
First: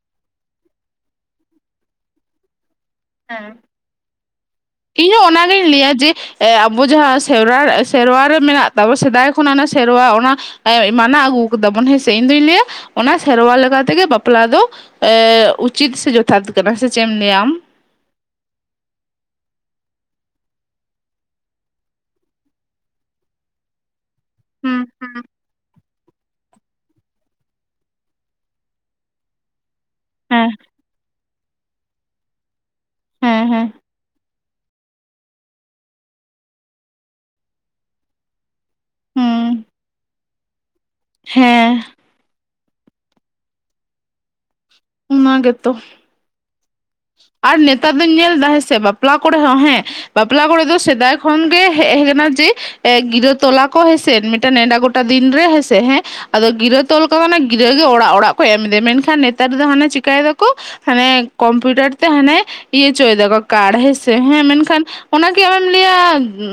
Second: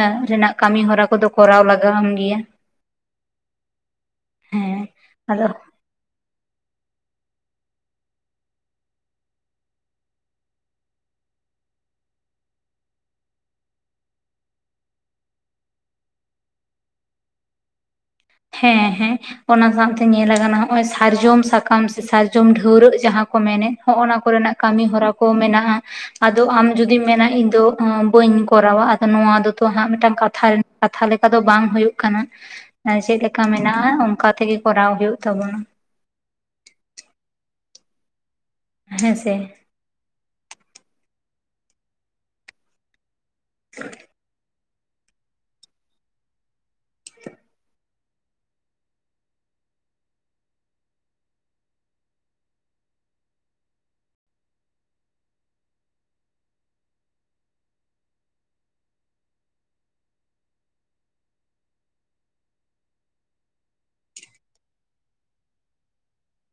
ᱮᱸ ᱨᱮᱱᱟᱜ ᱠᱟᱹᱢᱤᱦᱚᱨᱟ ᱠᱚᱫᱚ ᱠᱚᱨᱟᱣ ᱞᱟᱜᱟᱣᱟᱢ ᱜᱮᱭᱟ᱾ ᱦᱮᱸ ᱦᱮᱸ ᱤᱧ ᱦᱚᱸ ᱟᱫᱚ ᱚᱱᱟᱜᱤᱧ ᱞᱟᱹᱭᱟ ᱡᱮ ᱟᱵᱚ ᱡᱟᱦᱟᱸ ᱥᱮᱨᱣᱟ ᱥᱮᱨᱣᱟ ᱨᱮ ᱢᱮᱱᱟᱜ ᱛᱟᱵᱚ ᱥᱮᱫᱟᱭ ᱠᱷᱚᱱᱟᱜ ᱚᱱᱟ ᱥᱮᱨᱣᱟ ᱚᱱᱟ ᱮᱸ ᱢᱟᱱᱟᱣ ᱟᱹᱜᱩ ᱠᱟᱫᱟᱵᱚᱱ ᱦᱮᱸ ᱥᱮ, ᱤᱧᱫᱩᱧ ᱞᱟᱹᱭᱟ ᱚᱱᱟ ᱥᱮᱨᱣᱟ ᱞᱮᱠᱟ ᱛᱮᱜᱮ ᱵᱟᱯᱞᱟ ᱫᱚ ᱮ ᱩᱪᱤᱛ ᱥᱮ ᱡᱚᱛᱷᱟᱛ ᱠᱟᱱᱟ, ᱥᱮ ᱪᱮᱫ ᱮᱢ ᱞᱟᱹᱭᱟ ᱟᱢ? ᱦᱮᱸ ᱦᱮᱸ᱾ ᱚᱱᱟ ᱥᱟᱶᱛᱮ ᱧᱮᱞ ᱟᱠᱟᱱᱟ ᱦᱚᱸᱜ-ᱚᱭ ᱥᱟᱨᱡᱚᱢ ᱥᱟᱠᱟᱢ ᱥᱮ ᱥᱟᱨᱡᱚᱢ ᱰᱷᱟᱹᱣᱨᱟᱹᱜ ᱡᱟᱦᱟᱸ ᱠᱚ ᱢᱮᱱᱮᱫ ᱦᱚᱸᱜᱼᱚ ᱱᱟ ᱠᱚᱨᱮᱱᱟᱜ ᱦᱩᱸ ᱠᱟᱹᱢᱤ ᱦᱚᱨᱟ ᱦᱩᱸ ᱠᱚ ᱢᱮᱱᱟᱜ-ᱟ ᱟ ᱫᱚ ᱟᱢ ᱡᱩᱫᱤᱢ ᱢᱮᱱᱟ ᱤᱧ ᱫᱚ ᱵᱟᱹᱧ ᱠᱚᱨᱟᱣᱟ ᱟᱫᱚ ᱱᱚᱣᱟ ᱫᱚᱛᱚ ᱦᱟᱸᱜ ᱢᱤᱫᱴᱟᱝ ᱠᱟᱛᱷᱟ ᱦᱮᱸ ᱠᱟᱛᱷᱟ ᱞᱮᱠᱟ ᱫᱚ ᱵᱟᱝ ᱦᱩᱭᱩᱜ ᱠᱟᱱᱟ, ᱪᱮᱫ ᱞᱮᱠᱟ ᱦᱮᱸ ᱦᱮᱸ ᱢᱮᱱᱟᱜ-ᱟ ᱚᱱᱠᱟ ᱛᱮᱜᱮ ᱠᱚᱨᱟᱣ ᱦᱩᱭᱩᱜ ᱛᱟᱵᱚᱱᱟ᱾ ᱦᱮᱸ ᱥᱮ? ᱦᱩᱸ ᱦᱮᱸ᱾ [inaudible] ᱚᱱᱟ ᱜᱮᱛᱚ᱾ ᱟᱨ ᱱᱮᱛᱟᱨ ᱫᱩᱧ ᱧᱮᱞᱫᱟ ᱦᱮᱸ ᱥᱮ, ᱵᱟᱯᱞᱟ ᱠᱚᱨᱮ ᱦᱚᱸ ᱦᱮᱸ, ᱵᱟᱯᱞᱟ ᱠᱚᱨᱮ ᱫᱚ ᱥᱮᱫᱟᱭ ᱠᱷᱚᱱᱜᱮ ᱦᱮ ᱦᱮᱡ ᱠᱟᱱᱟ ᱡᱮ ᱮ ᱜᱤᱨᱟᱹ ᱛᱚᱞ ᱟᱠᱚ ᱦᱮᱸ ᱥᱮ ᱢᱤᱫᱴᱟᱝ ᱱᱮᱰᱟ ᱜᱚ ᱴᱟ ᱫᱤᱱ ᱨᱮ ᱦᱮᱸ ᱥᱮ ᱦᱮᱸ, ᱟᱫᱚ ᱜᱤᱨᱟᱹ ᱛᱚᱞ ᱠᱚ ᱢᱮᱱᱟ ᱜᱤᱨᱟᱹ ᱜᱮ ᱚᱲᱟᱜ ᱚᱲᱟᱜ ᱠᱚ ᱮᱢ ᱤᱫᱤᱭᱟ, ᱢᱮᱱᱠᱷᱟᱱ ᱱᱮᱛᱟᱨ ᱫᱚ ᱦᱟᱱᱮ ᱪᱤᱠᱟᱹᱭ ᱮᱫᱟᱠᱚ ᱦᱟᱱᱮ ᱠᱚᱢᱯᱤᱭᱩᱴᱟᱨ ᱛᱮ ᱦᱟᱱᱮ ᱤᱭᱟᱹ ᱦᱚᱪᱚᱭ ᱫᱟᱠᱚ ᱠᱟᱲ ᱦᱮᱸ ᱥᱮ ᱦᱮᱸ, ᱢᱮᱱᱠᱷᱟᱱ ᱚᱱᱟᱜᱮ ᱟᱢᱮᱢ ᱞᱟᱹᱭᱟ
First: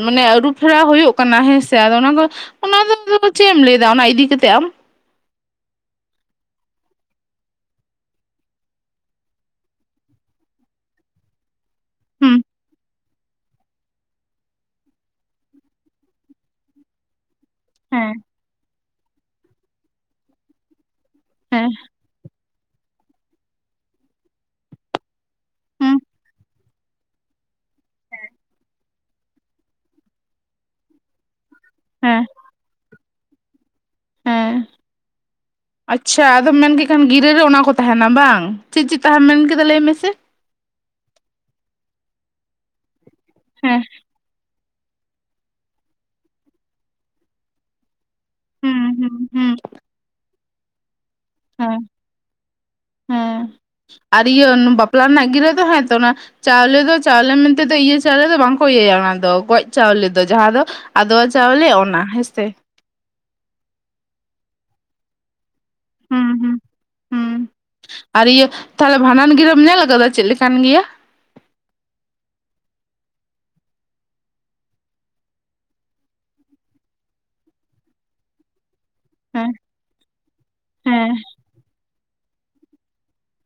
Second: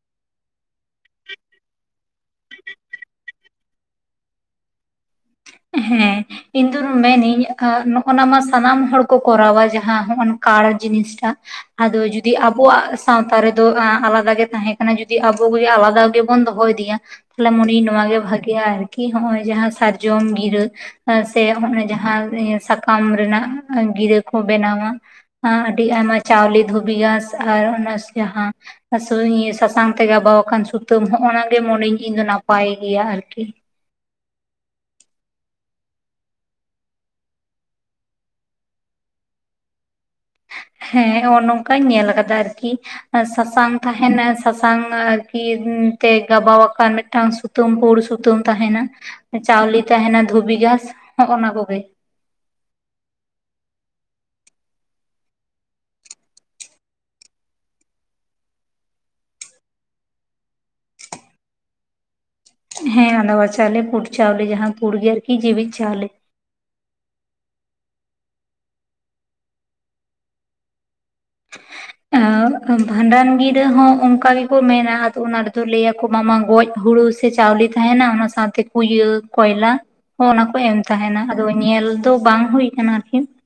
ᱢᱟᱱᱮ ᱟᱹᱨᱩ ᱯᱷᱮᱨᱟᱣ ᱦᱩᱭᱩᱜ ᱠᱟᱱᱟ ᱦᱮᱸ ᱥᱮ, ᱟᱫᱚ ᱚᱱᱟ ᱠᱚ ᱚᱱᱟ ᱫᱚ ᱟᱫᱚ ᱪᱮᱫ ᱮᱢ ᱞᱟᱹᱭᱮᱫᱟ ᱚᱱᱟ ᱤᱫᱤ ᱠᱟᱛᱮᱫ ᱟᱢ? ᱦᱮᱸ᱾ ᱤᱧ ᱫᱚ ᱢᱮᱱᱤᱧ ᱮᱸ ᱱᱚᱜ-ᱟ ᱱᱟ ᱥᱟᱱᱟᱢ ᱦᱚᱲ ᱠᱚ ᱠᱚᱨᱟᱣᱟ ᱡᱟᱦᱟᱸ ᱦᱚᱸᱜᱼᱚᱱ ᱠᱟᱲ ᱡᱤᱱᱤᱥᱴᱟᱜ᱾ ᱟᱫᱚ ᱡᱩᱫᱤ ᱦᱩᱸ ᱟᱵᱚᱣᱟᱜ ᱥᱟᱶᱛᱟ ᱨᱮᱫᱚ ᱮᱸ ᱟᱞᱟᱫᱟ ᱜᱮ ᱛᱟᱦᱮᱸ ᱠᱟᱱᱟ ᱡᱚᱫᱤ ᱟᱵᱚ ᱜᱮ ᱡᱩᱫᱤ ᱟᱞᱟᱫᱟ ᱜᱮᱵᱚᱱ ᱫᱚᱦᱚ ᱤᱫᱤᱭᱟ, ᱛᱟᱦᱞᱮ ᱢᱚᱱᱮᱭᱤᱧ ᱱᱚᱭᱟ ᱦᱮᱸ ᱜᱮ ᱵᱷᱟᱜᱮᱭᱟ ᱟᱨᱠᱤ ᱦᱚᱸᱜᱼᱚᱭ ᱡᱟᱦᱟᱸ ᱥᱟᱨᱡᱚᱢ ᱜᱤᱨᱟᱹ, ᱮᱸ ᱥᱮ ᱦᱮᱸ ᱚᱱᱮ ᱡᱟᱦᱟᱸ ᱤᱭᱟᱹ ᱥᱟᱠᱟᱢ ᱨᱮᱱᱟᱜ ᱜᱤᱨᱟᱹ ᱠᱚ ᱵᱮᱱᱟᱣᱟ᱾ ᱟᱸ ᱟᱹᱰᱤ ᱦᱩᱸ ᱟᱭᱢᱟ ᱪᱟᱣᱞᱮ ᱫᱷᱩᱵᱤ ᱜᱟᱸᱥ ᱟᱨ ᱚᱱᱟ ᱡᱟᱦᱟᱸ ᱮᱸ ᱥᱩᱸᱭ ᱥᱟᱥᱟᱝ ᱛᱮ ᱜᱟᱵᱟᱣ ᱟᱠᱟᱱ ᱥᱩᱛᱟᱹᱢ ᱦᱚᱸᱜ-ᱚ ᱱᱟ ᱜᱮ ᱢᱚᱱᱮᱭᱟᱹᱧ ᱤᱧ ᱫᱚ ᱦᱮᱸ ᱱᱟᱯᱟᱭ ᱜᱮᱭᱟ ᱟᱨᱠᱤ᱾ ᱦᱮᱸ [inaudible] ᱟᱪᱪᱷᱟ ᱟᱫᱚᱢ ᱢᱮᱱ ᱠᱮᱫ ᱠᱷᱟᱱ ᱜᱤᱨᱟᱹᱮ ᱚᱱᱟ ᱠᱚ ᱛᱟᱦᱮᱱᱟ ᱵᱟᱝ, ᱪᱮᱫ ᱪᱮᱫ ᱛᱟᱦᱮᱢ ᱢᱮᱱ ᱠᱮᱫᱟ ᱞᱟᱹᱭ ᱢᱮᱥᱮ? ᱦᱮᱸ ᱦᱚᱸᱜᱼᱚ ᱱᱚᱝᱠᱟᱧ ᱧᱮᱞ ᱟᱠᱟᱫᱟ ᱟᱨᱠᱤ ᱮᱸ ᱥᱟᱥᱟᱝ ᱦᱮᱸ ᱛᱟᱦᱮᱱᱟ ᱥᱟᱥ ᱥᱟᱝ ᱟᱨᱠᱤ ᱛᱮ ᱜᱟᱵᱟᱣ ᱟᱠᱟᱱ ᱢᱤᱫᱴᱟᱝ ᱥᱩᱛᱟᱹᱢ ᱯᱩᱲ ᱥᱩ ᱛᱟᱹᱢ ᱦᱩᱸ ᱛᱟᱦᱮᱱᱟ, ᱦᱩᱸ ᱦᱩᱸ ᱪᱟᱣᱞᱮ ᱛᱟᱦᱮᱱᱟ ᱫᱷᱩᱹᱵᱤ ᱜᱷᱟᱥ ᱦᱚᱸᱜ-ᱚ ᱱᱟ ᱠᱚᱜᱮ᱾ ᱦᱮᱸ [inaudible] ᱦᱮᱸ ᱟᱨ ᱤᱭᱟᱹ ᱵᱟᱯᱞᱟ ᱨᱮᱱᱟᱜ ᱜᱤᱨᱟᱹ ᱫᱚ ᱦᱮᱸ ᱛᱚ ᱚᱱᱟ ᱪᱟᱣᱞᱮ ᱫᱚ ᱪᱟᱣᱞᱮ ᱢᱮᱱᱛᱮ ᱫᱚ ᱤᱭᱟᱹ ᱪᱟᱣᱞᱮ ᱫᱚ ᱵᱟᱝᱠᱚ ᱤᱭᱟᱹᱭᱟ ᱚᱱᱟ ᱫᱚ ᱜᱚᱡ ᱪᱟᱣᱞᱮ ᱫᱚ, ᱡᱟᱦᱟᱸ ᱫᱚ ᱟᱫᱚᱣᱟ ᱪᱟᱣᱞᱮ ᱚᱱᱟ, ᱦᱮᱸ ᱥᱮ? ᱦᱮᱸ ᱟᱸᱫᱣᱟ ᱪᱟᱣᱞᱮ ᱯᱩᱰ ᱪᱟᱣᱞᱮ ᱡᱟᱦᱟᱸ ᱯᱩᱲ ᱜᱮ ᱟᱨᱠᱤ ᱡᱤᱣᱤᱫ ᱪᱟᱣᱞᱮ᱾ ᱦᱩᱸ ᱦᱩᱸ, ᱦᱩᱸ ᱟᱨ ᱤᱭᱟᱹ ᱛᱟᱦᱞᱮ ᱵᱷᱟᱸᱰᱟᱱ ᱜᱤᱨᱟᱹᱢ ᱧᱮᱞ ᱟᱠᱟᱫᱟ ᱪᱮᱫ ᱞᱮᱠᱟᱱ ᱜᱮᱭᱟ? [inaudible] ᱮᱸ ᱵᱷᱟᱸᱰᱟᱱ ᱜᱤᱨᱟᱹ ᱦᱚᱸ ᱚᱱᱠᱟ ᱜᱮᱠᱚ ᱢᱮᱱᱟ ᱟᱫᱚ ᱚᱱᱟ ᱨᱮᱫᱚ ᱞᱟᱹᱭᱟ ᱠᱚ ᱵᱟᱝᱢᱟ ᱜᱚᱡ ᱦᱩᱲᱩ ᱥᱮ ᱪᱟᱣᱞᱤ ᱛᱟᱦᱮᱱᱟ ᱚᱱᱟ ᱥᱟᱶᱛᱮ ᱠᱩᱭᱟᱹ ᱦᱮᱸ ᱠᱚᱭᱞᱟ ᱦᱚᱸ ᱚᱱᱟ ᱠᱚ ᱮᱢ ᱦᱮᱸ ᱛᱟᱦᱮᱱᱟ, ᱟᱫᱚ ᱧᱮᱞ ᱫᱚ ᱵᱟᱝ ᱦᱩᱭ ᱟᱠᱟᱱᱟ ᱟᱨᱠᱤ ᱾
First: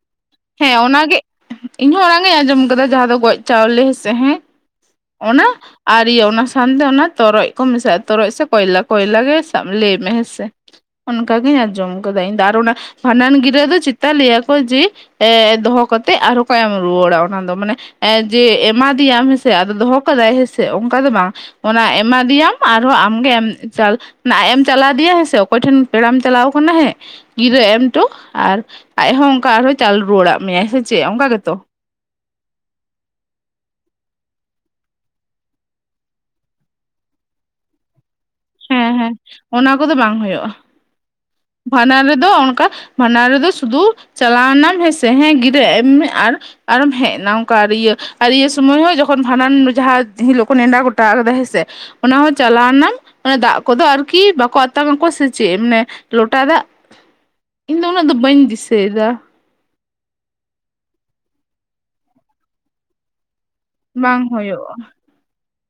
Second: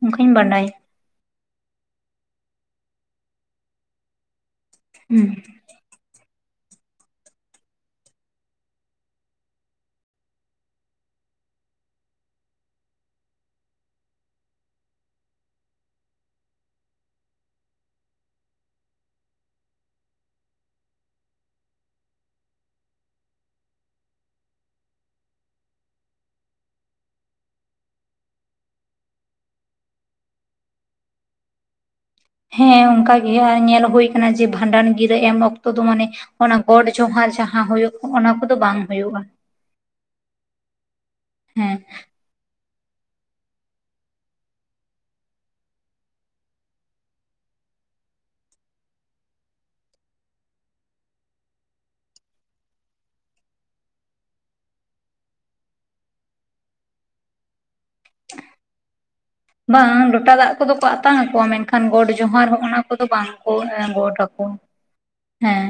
ᱦᱮᱸ ᱚᱱᱟᱜᱮ ᱤᱧ ᱦᱚᱧ ᱚᱱᱟᱜᱤᱧ ᱟᱸᱡᱚᱢ ᱠᱟᱫᱟ ᱡᱟᱦᱟᱸ ᱫᱚ ᱜᱚᱡ ᱪᱟᱣᱞᱮ ᱦᱮᱸ ᱥᱮ ᱦᱮᱸ ᱾ ᱦᱩᱸ ᱚᱱᱟ ᱟᱨ ᱤᱭᱟᱹ ᱚᱱᱟ ᱥᱟᱝᱛᱮ ᱚᱱᱟ ᱛᱚᱨᱚᱡ ᱠᱚ ᱢᱮᱥᱟᱜᱼᱟ ᱛᱚᱨᱚᱡ ᱥᱮ ᱠᱚᱭᱞᱟ, ᱠᱚᱭᱞᱟ ᱜᱮ ᱥᱟᱵ ᱞᱟᱹᱭ ᱢᱮ ᱦᱮᱸᱥᱮ ᱾ ᱚᱱᱠᱟᱜᱤᱧ ᱟᱸᱡᱚᱢ ᱟᱠᱟᱫᱟ ᱤᱧ ᱫᱚ ᱟᱨ ᱚᱱᱟ ᱵᱷᱟᱸᱰᱟᱱ ᱜᱤᱨᱟᱹ ᱫᱚ ᱪᱮᱛ ᱞᱟᱹᱭᱟᱠᱚ ᱡᱮ ᱮ ᱫᱚᱦᱚ ᱠᱟᱛᱮᱜ ᱟᱨᱦᱚ ᱠᱚ ᱮᱢ ᱨᱩᱣᱟᱹᱲᱟ ᱚᱱᱟ ᱫᱚ ᱢᱟᱱᱮ ᱮ ᱡᱮ ᱮᱢᱟ ᱫᱮᱭᱟᱢ ᱦᱮᱸᱥᱮ ᱾ ᱫᱚᱦᱚ ᱠᱟᱫᱟᱭ ᱦᱮᱸᱥᱮ ᱚᱱᱠᱟ ᱫᱚ ᱵᱟᱝ, ᱚᱱᱟ ᱮᱢᱟᱫᱮᱭᱟᱢ ᱟᱨᱦᱚᱸ ᱟᱢᱜᱮ ᱮᱢ ᱪᱟᱞ ᱟᱡᱮ ᱮᱢ ᱪᱟᱞᱟᱣ ᱫᱮᱭᱟ ᱦᱮᱸ ᱥᱮ ᱚᱠᱚᱭ ᱴᱷᱮᱱ ᱯᱮᱲᱟᱢ ᱪᱟᱞᱟᱣ ᱠᱟᱱᱟ ᱦᱮᱸ ᱜᱤᱨᱟᱹ ᱮᱢᱴᱚ ᱟᱨ ᱟᱡ ᱦᱚᱸ ᱚᱱᱠᱟ ᱟᱨᱦᱚᱸ ᱪᱟᱞ ᱨᱩᱣᱟᱹᱲᱟᱜ ᱢᱮᱭᱟᱭ ᱥᱮ ᱪᱮᱫ ᱚᱱᱠᱟ ᱜᱮᱛᱚ! ᱦᱮᱸ ᱚᱱᱠᱟ ᱜᱮ ᱟᱨ ᱧᱮᱞ ᱦᱩᱭ ᱟᱠᱟᱱᱟ ᱡᱮ ᱵᱷᱟᱸᱰᱟᱱ ᱜᱤᱨᱟᱹ ᱮᱢ ᱚᱠᱛᱚ ᱫᱚ ᱢᱟᱱᱮ ᱚᱱᱟ ᱜᱚᱰ ᱡᱚᱦᱟᱨ ᱡᱟᱦᱟᱸ ᱦᱩᱭᱩᱜ ᱚᱱᱟ ᱠᱚᱫᱚ ᱵᱟᱝ ᱦᱮᱸ ᱦᱮᱸ ᱦᱩᱭᱩᱜᱼᱟ ᱾ ᱚᱱᱟ ᱠᱚᱫᱚ ᱵᱟᱝ ᱦᱩᱭᱩᱜᱼᱟ ᱾ ᱦᱮᱸ ᱵᱷᱟᱸᱰᱟᱱ ᱨᱮᱫᱚ ᱚᱱᱠᱟ ᱵᱷᱟᱸᱰᱟᱱ ᱨᱮᱫᱚ ᱥᱩᱫᱷᱩ ᱪᱟᱞᱟᱣᱱᱟᱢ ᱦᱮᱸᱥᱮ ᱦᱮᱸ ᱜᱤᱨᱟᱹ ᱮᱢ ᱢᱮ ᱟᱨ ᱟᱨᱮᱢ ᱦᱮᱡ ᱮᱱᱟ ᱚᱝᱠᱟ ᱤᱭᱟᱹ ᱤᱭᱟᱹ ᱥᱚᱢᱚᱭ ᱦᱚᱸ ᱡᱚᱠᱷᱚᱱ ᱵᱷᱟᱸᱰᱟᱱ ᱡᱟᱦᱟᱸ ᱦᱤᱞᱳᱜ ᱱᱮᱸᱰᱟ ᱜᱚᱴᱟ ᱠᱟᱫᱟ ᱦᱮᱸᱥᱮ ᱾ ᱚᱱᱟ ᱦᱚᱸ ᱪᱟᱞᱟᱣᱱᱟᱢ ᱚᱱᱟ ᱫᱟᱜ ᱠᱚᱫᱚ ᱟᱨᱠᱤ ᱵᱟᱠᱚ ᱟᱛᱟᱱᱟᱠᱚ ᱥᱮ ᱪᱮᱫ ᱢᱟᱱᱮ ᱞᱚᱴᱟ ᱫᱟᱜ ᱤᱧ ᱫᱚ ᱩᱱᱟᱹᱜ ᱫᱚ ᱵᱟᱹᱧ ᱫᱤᱥᱟᱹᱭᱮᱫᱟ! ᱵᱟᱝ ᱞᱚᱴᱟ ᱫᱟᱜ ᱠᱚᱫᱚ ᱠᱚ ᱟᱛᱟᱝ ᱟᱠᱚᱣᱟ, ᱢᱮᱱᱠᱷᱟᱱ ᱜᱚᱰ ᱡᱚᱦᱟᱨ ᱦᱚᱸ ᱦᱚᱜᱼᱚᱱᱟ ᱠᱚᱫᱚ ᱵᱟᱝ ᱾ ᱠᱚ ᱮ ᱜᱚᱴ ᱵᱟᱝ ᱟᱠᱚ ᱦᱳᱭᱳᱜᱼᱟ ᱦᱮᱸ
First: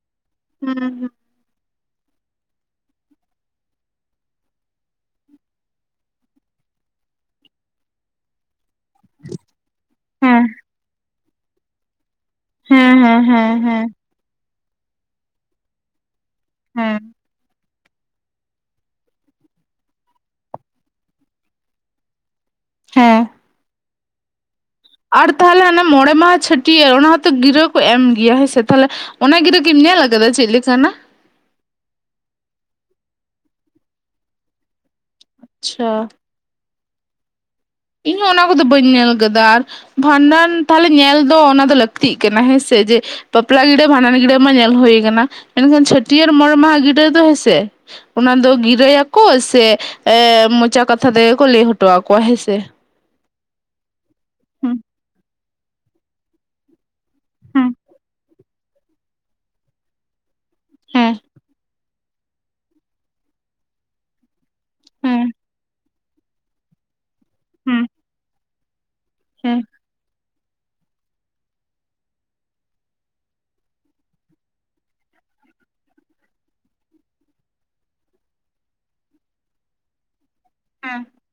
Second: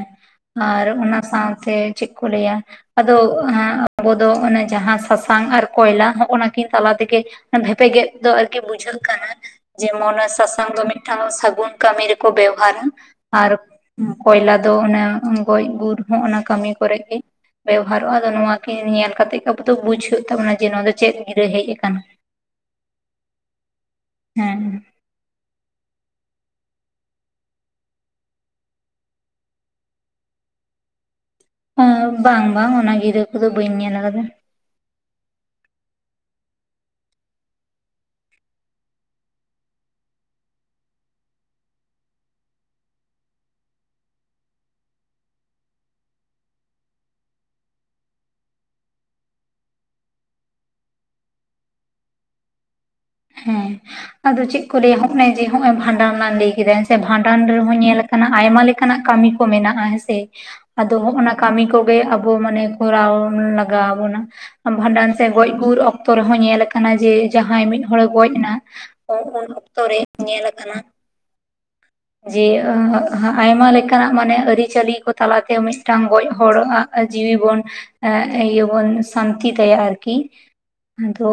ᱦᱩᱸ ᱟᱨ ᱦᱩᱸ ᱚᱱᱟ ᱥᱟᱶᱛᱮ ᱪᱮᱫ ᱠᱚ ᱞᱟᱹᱭᱟ! ᱟᱫᱚ ᱦᱟᱸ ᱟᱵᱚ ᱫᱚ ᱚᱱᱮ ᱡᱟᱦᱟᱸ ᱥᱟᱥᱟᱝ ᱟᱨ ᱠᱚᱭᱞᱟ ᱦᱚᱸᱜᱼ ᱱᱟᱠᱤᱱ ᱛᱟᱞᱟ ᱛᱮᱜᱮ ᱵᱷᱮᱯᱮᱜᱮᱫ ᱫᱚ ᱟᱨᱠᱤ ᱵᱩᱡᱷᱟᱹᱜ ᱠᱟᱱᱟ, ᱡᱮᱢᱚᱱᱮ ᱦᱮᱸ ᱥᱟᱥᱟᱝ ᱫᱚ ᱢᱤᱫᱴᱟᱝ ᱫᱚ ᱥᱟᱹᱜᱩᱱ ᱠᱟᱹᱢᱤ ᱨᱮᱠᱚ ᱵᱮᱣᱦᱟᱨᱟ ᱦᱮᱸ ᱦᱮᱸ ᱟᱨ ᱦᱮᱸ ᱠᱚᱭᱞᱟ ᱫᱚ ᱚᱱᱮ ᱜᱚᱡ ᱜᱩᱨ ᱦᱚᱸᱜᱼᱚᱱᱟ ᱠᱟᱹᱢᱤ ᱦᱮᱸ ᱠᱚᱨᱮᱜ ᱜᱮ ᱵᱮᱵᱚᱦᱟᱨᱚᱜᱼᱟ ᱟᱫᱚ ᱱᱚᱣᱟ ᱠᱤᱱ ᱧᱮᱞ ᱠᱟᱛᱮᱜ ᱜᱮ ᱟᱵᱚ ᱵᱩᱡ ᱦᱩᱭᱩᱜ ᱛᱟᱵᱚᱱᱟ ᱡᱮ ᱱᱚᱣᱟ ᱫᱚ ᱪᱮᱫ ᱜᱤᱨᱟᱹ ᱦᱮᱡ ᱟᱠᱟᱱᱟ? ᱦᱮᱸ ᱾ ᱦᱮᱸ ᱾ ᱟᱲ ᱛᱟᱦᱚᱞᱮ ᱦᱟᱱᱮ ᱢᱚᱬᱮ ᱢᱟᱦᱟ ᱪᱷᱟᱹᱴᱭᱟᱹᱨ ᱚᱱᱟ ᱦᱚᱸᱛᱚ ᱜᱤᱨᱟᱹ ᱠᱚ ᱮᱢ ᱜᱮᱭᱟ ᱦᱮᱸ ᱥᱮ, ᱛᱟᱦᱚᱞᱮ ᱚᱱᱟ ᱜᱤᱨᱟᱹ ᱠᱤᱢ ᱧᱮᱞ ᱟᱠᱟᱫᱟ ᱪᱮᱫ ᱞᱮᱠᱟᱱᱟᱜ? ᱦᱮᱸ, ᱵᱟᱝ ᱵᱟᱝ ᱚᱱᱟ ᱜᱤᱨᱟᱹ ᱠᱚᱫᱚ ᱵᱟᱹᱧ ᱧᱮᱞ ᱟᱠᱟᱫᱟ ᱾ ᱟᱪᱪᱷᱟ ᱾ ᱤᱧ ᱦᱚᱸ ᱚᱱᱟ ᱠᱚᱫᱚ ᱵᱟᱹᱧ ᱧᱮᱞ ᱟᱠᱟᱫᱟ, ᱟᱨ ᱵᱷᱟᱸᱰᱟᱱ ᱛᱟᱦᱚᱞᱮ ᱧᱮᱞ ᱫᱚ ᱚᱱᱟ ᱫᱚ ᱞᱟᱹᱠᱛᱤᱜ ᱠᱟᱱᱟ ᱦᱮᱸᱥᱮ, ᱡᱮ ᱵᱟᱯᱞᱟ ᱜᱤᱲᱟᱹ ᱵᱷᱟᱸᱰᱟᱱ ᱜᱤᱲᱟᱹ ᱢᱟ ᱧᱮᱞ ᱦᱩᱭ ᱠᱟᱱᱟ, ᱢᱮᱱᱠᱷᱟᱱ ᱪᱷᱟᱹᱴᱭᱟᱹᱨ ᱢᱚᱬᱮ ᱢᱟᱦᱟ ᱜᱤᱰᱟᱹ ᱫᱚ ᱦᱮᱸᱥᱮ᱾ ᱚᱱᱟ ᱫᱚ ᱜᱤᱨᱟᱹᱭᱟᱠᱚ ᱥᱮ ᱮ ᱢᱚᱪᱟ ᱠᱟᱛᱷᱟ ᱛᱮᱜᱮ ᱠᱚ ᱞᱟᱹᱭ ᱦᱚᱴᱚ ᱟᱠᱚᱣᱟ ᱦᱮᱸᱥᱮ? ᱦᱮᱸ, ᱟᱫᱚ ᱪᱮᱫ ᱠᱚ ᱦᱩᱸ ᱞᱟᱹᱭᱟ ᱦᱚᱜᱼᱚᱭ ᱡᱮ ᱦᱚᱜᱼᱚᱭ ᱵᱷᱟᱸᱰᱟᱱ ᱞᱟᱝ ᱞᱟᱹᱭ ᱠᱮᱫᱟ ᱦᱮᱸᱥᱮ ᱵᱷᱟᱸᱰᱟᱱ ᱦᱩᱸ ᱨᱮᱦᱚᱸ ᱧᱮᱞ ᱟᱠᱟᱱᱟ ᱟᱭᱢᱟ ᱞᱮᱠᱟᱱᱟᱜ ᱠᱟᱹᱢᱤ ᱠᱚ ᱢᱮᱱᱟᱜᱼᱟ ᱦᱮᱸᱥᱮ ᱾ ᱟᱫᱚ ᱦᱩᱸ ᱦᱚᱜᱱᱟ ᱠᱟᱹᱢᱤ ᱠᱚᱜᱮ ᱟ ᱵᱚ ᱢᱟᱱᱮ ᱠᱚᱨᱟᱣ ᱞᱟᱜᱟᱶᱵᱚᱱᱟ᱾ ᱵᱷᱟᱸᱰᱟᱱ ᱥᱮᱫ ᱦᱩᱸ ᱜᱚᱡ ᱜᱩᱨ ᱚᱠ ᱛᱚ ᱨᱮᱦᱚᱸ ᱧᱮᱞ ᱟᱠᱟᱱᱟ ᱡᱮ ᱡᱟᱦᱟᱸᱭ ᱢᱤᱫ ᱦᱚᱲᱮ ᱜᱚᱡ ᱮᱱᱟ ᱩᱱ ᱦᱩᱸ ᱚᱠᱛᱚ ᱨᱮ ᱧᱮᱞ ᱟᱠᱟᱱᱟ᱾ ᱡᱮ [inaudible] ᱟᱭᱢᱟ ᱞᱮᱠᱟᱱᱟᱜ ᱢᱟᱱᱮ ᱟᱹᱨᱤᱪᱟᱹᱞᱤ ᱠᱚ ᱛᱟᱞᱟᱛᱮ ᱢᱤᱫᱴᱟᱝ ᱜᱚᱡ ᱦᱚᱲᱼᱟᱜ ᱡᱤᱣᱤ ᱵᱚᱱ ᱮ ᱤᱭᱟᱹ ᱵᱚᱱ ᱥᱟᱱᱛᱤ ᱛᱟᱭᱟ ᱟᱨᱠᱤ᱾ ᱟᱫᱚ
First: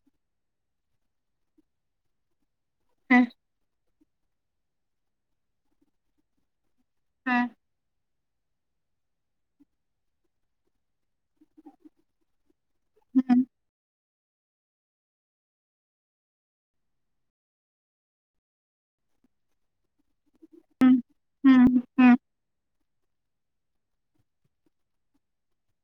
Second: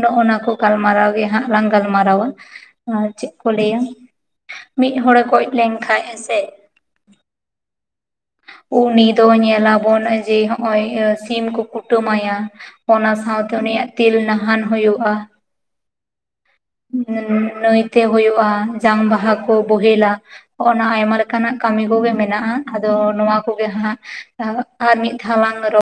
ᱱᱚᱜᱼᱚ ᱱᱟ ᱠᱚ ᱜᱟᱞᱢᱟᱨᱟᱣ ᱜᱮ ᱦᱟᱸᱜ ᱞᱟᱝ ᱜᱟᱞᱢᱟᱨᱟᱣᱟ ᱾ ᱟᱨ ᱦᱩᱸ ᱪᱮᱫ ᱠᱚ ᱞᱟᱹᱭᱟ ᱢᱤᱫ ᱦᱚᱲᱮ ᱜᱚᱡ ᱞᱮᱱ ᱠᱷᱟᱱᱡ ᱦᱮᱸᱥᱮ ᱾ ᱦᱮᱸ᱾ ᱩᱱᱤ ᱫᱚ ᱧᱮᱞᱟᱵᱚᱱ ᱡᱮ ᱦᱚᱸᱜᱼᱚᱭ ᱥᱤᱢ ᱠᱚ ᱠᱩᱴᱟᱹᱢᱟᱭᱟ, ᱚᱱᱟ ᱦᱩᱸ ᱥᱟᱶᱛᱮ ᱩᱱᱤᱭᱟᱜ ᱛᱤᱞ ᱱᱟᱦᱟᱸᱱ ᱦᱩᱭᱩᱜᱼᱟ᱾ ᱱᱟᱹᱭᱛᱮ ᱦᱳᱭᱳᱜᱼᱟ ᱡᱟᱝ ᱵᱟᱦᱟ ᱠᱚ ᱵᱳᱚᱦᱮᱞᱟ ᱚᱱᱟ ᱟᱭᱢᱟ ᱞᱮᱠᱟᱱᱟᱜ ᱦᱩᱸ ᱠᱟᱹᱢᱤ ᱦᱩᱸ ᱠᱚᱜᱮ ᱢᱮᱱᱟᱜᱼᱟ᱾ ᱟᱫᱚ ᱱᱚᱣᱟ ᱠᱚᱜᱮ ᱦᱟᱸᱜ ᱟᱨ ᱢᱤᱫ ᱫᱷᱟᱣ ᱞᱟᱝ ᱨᱚ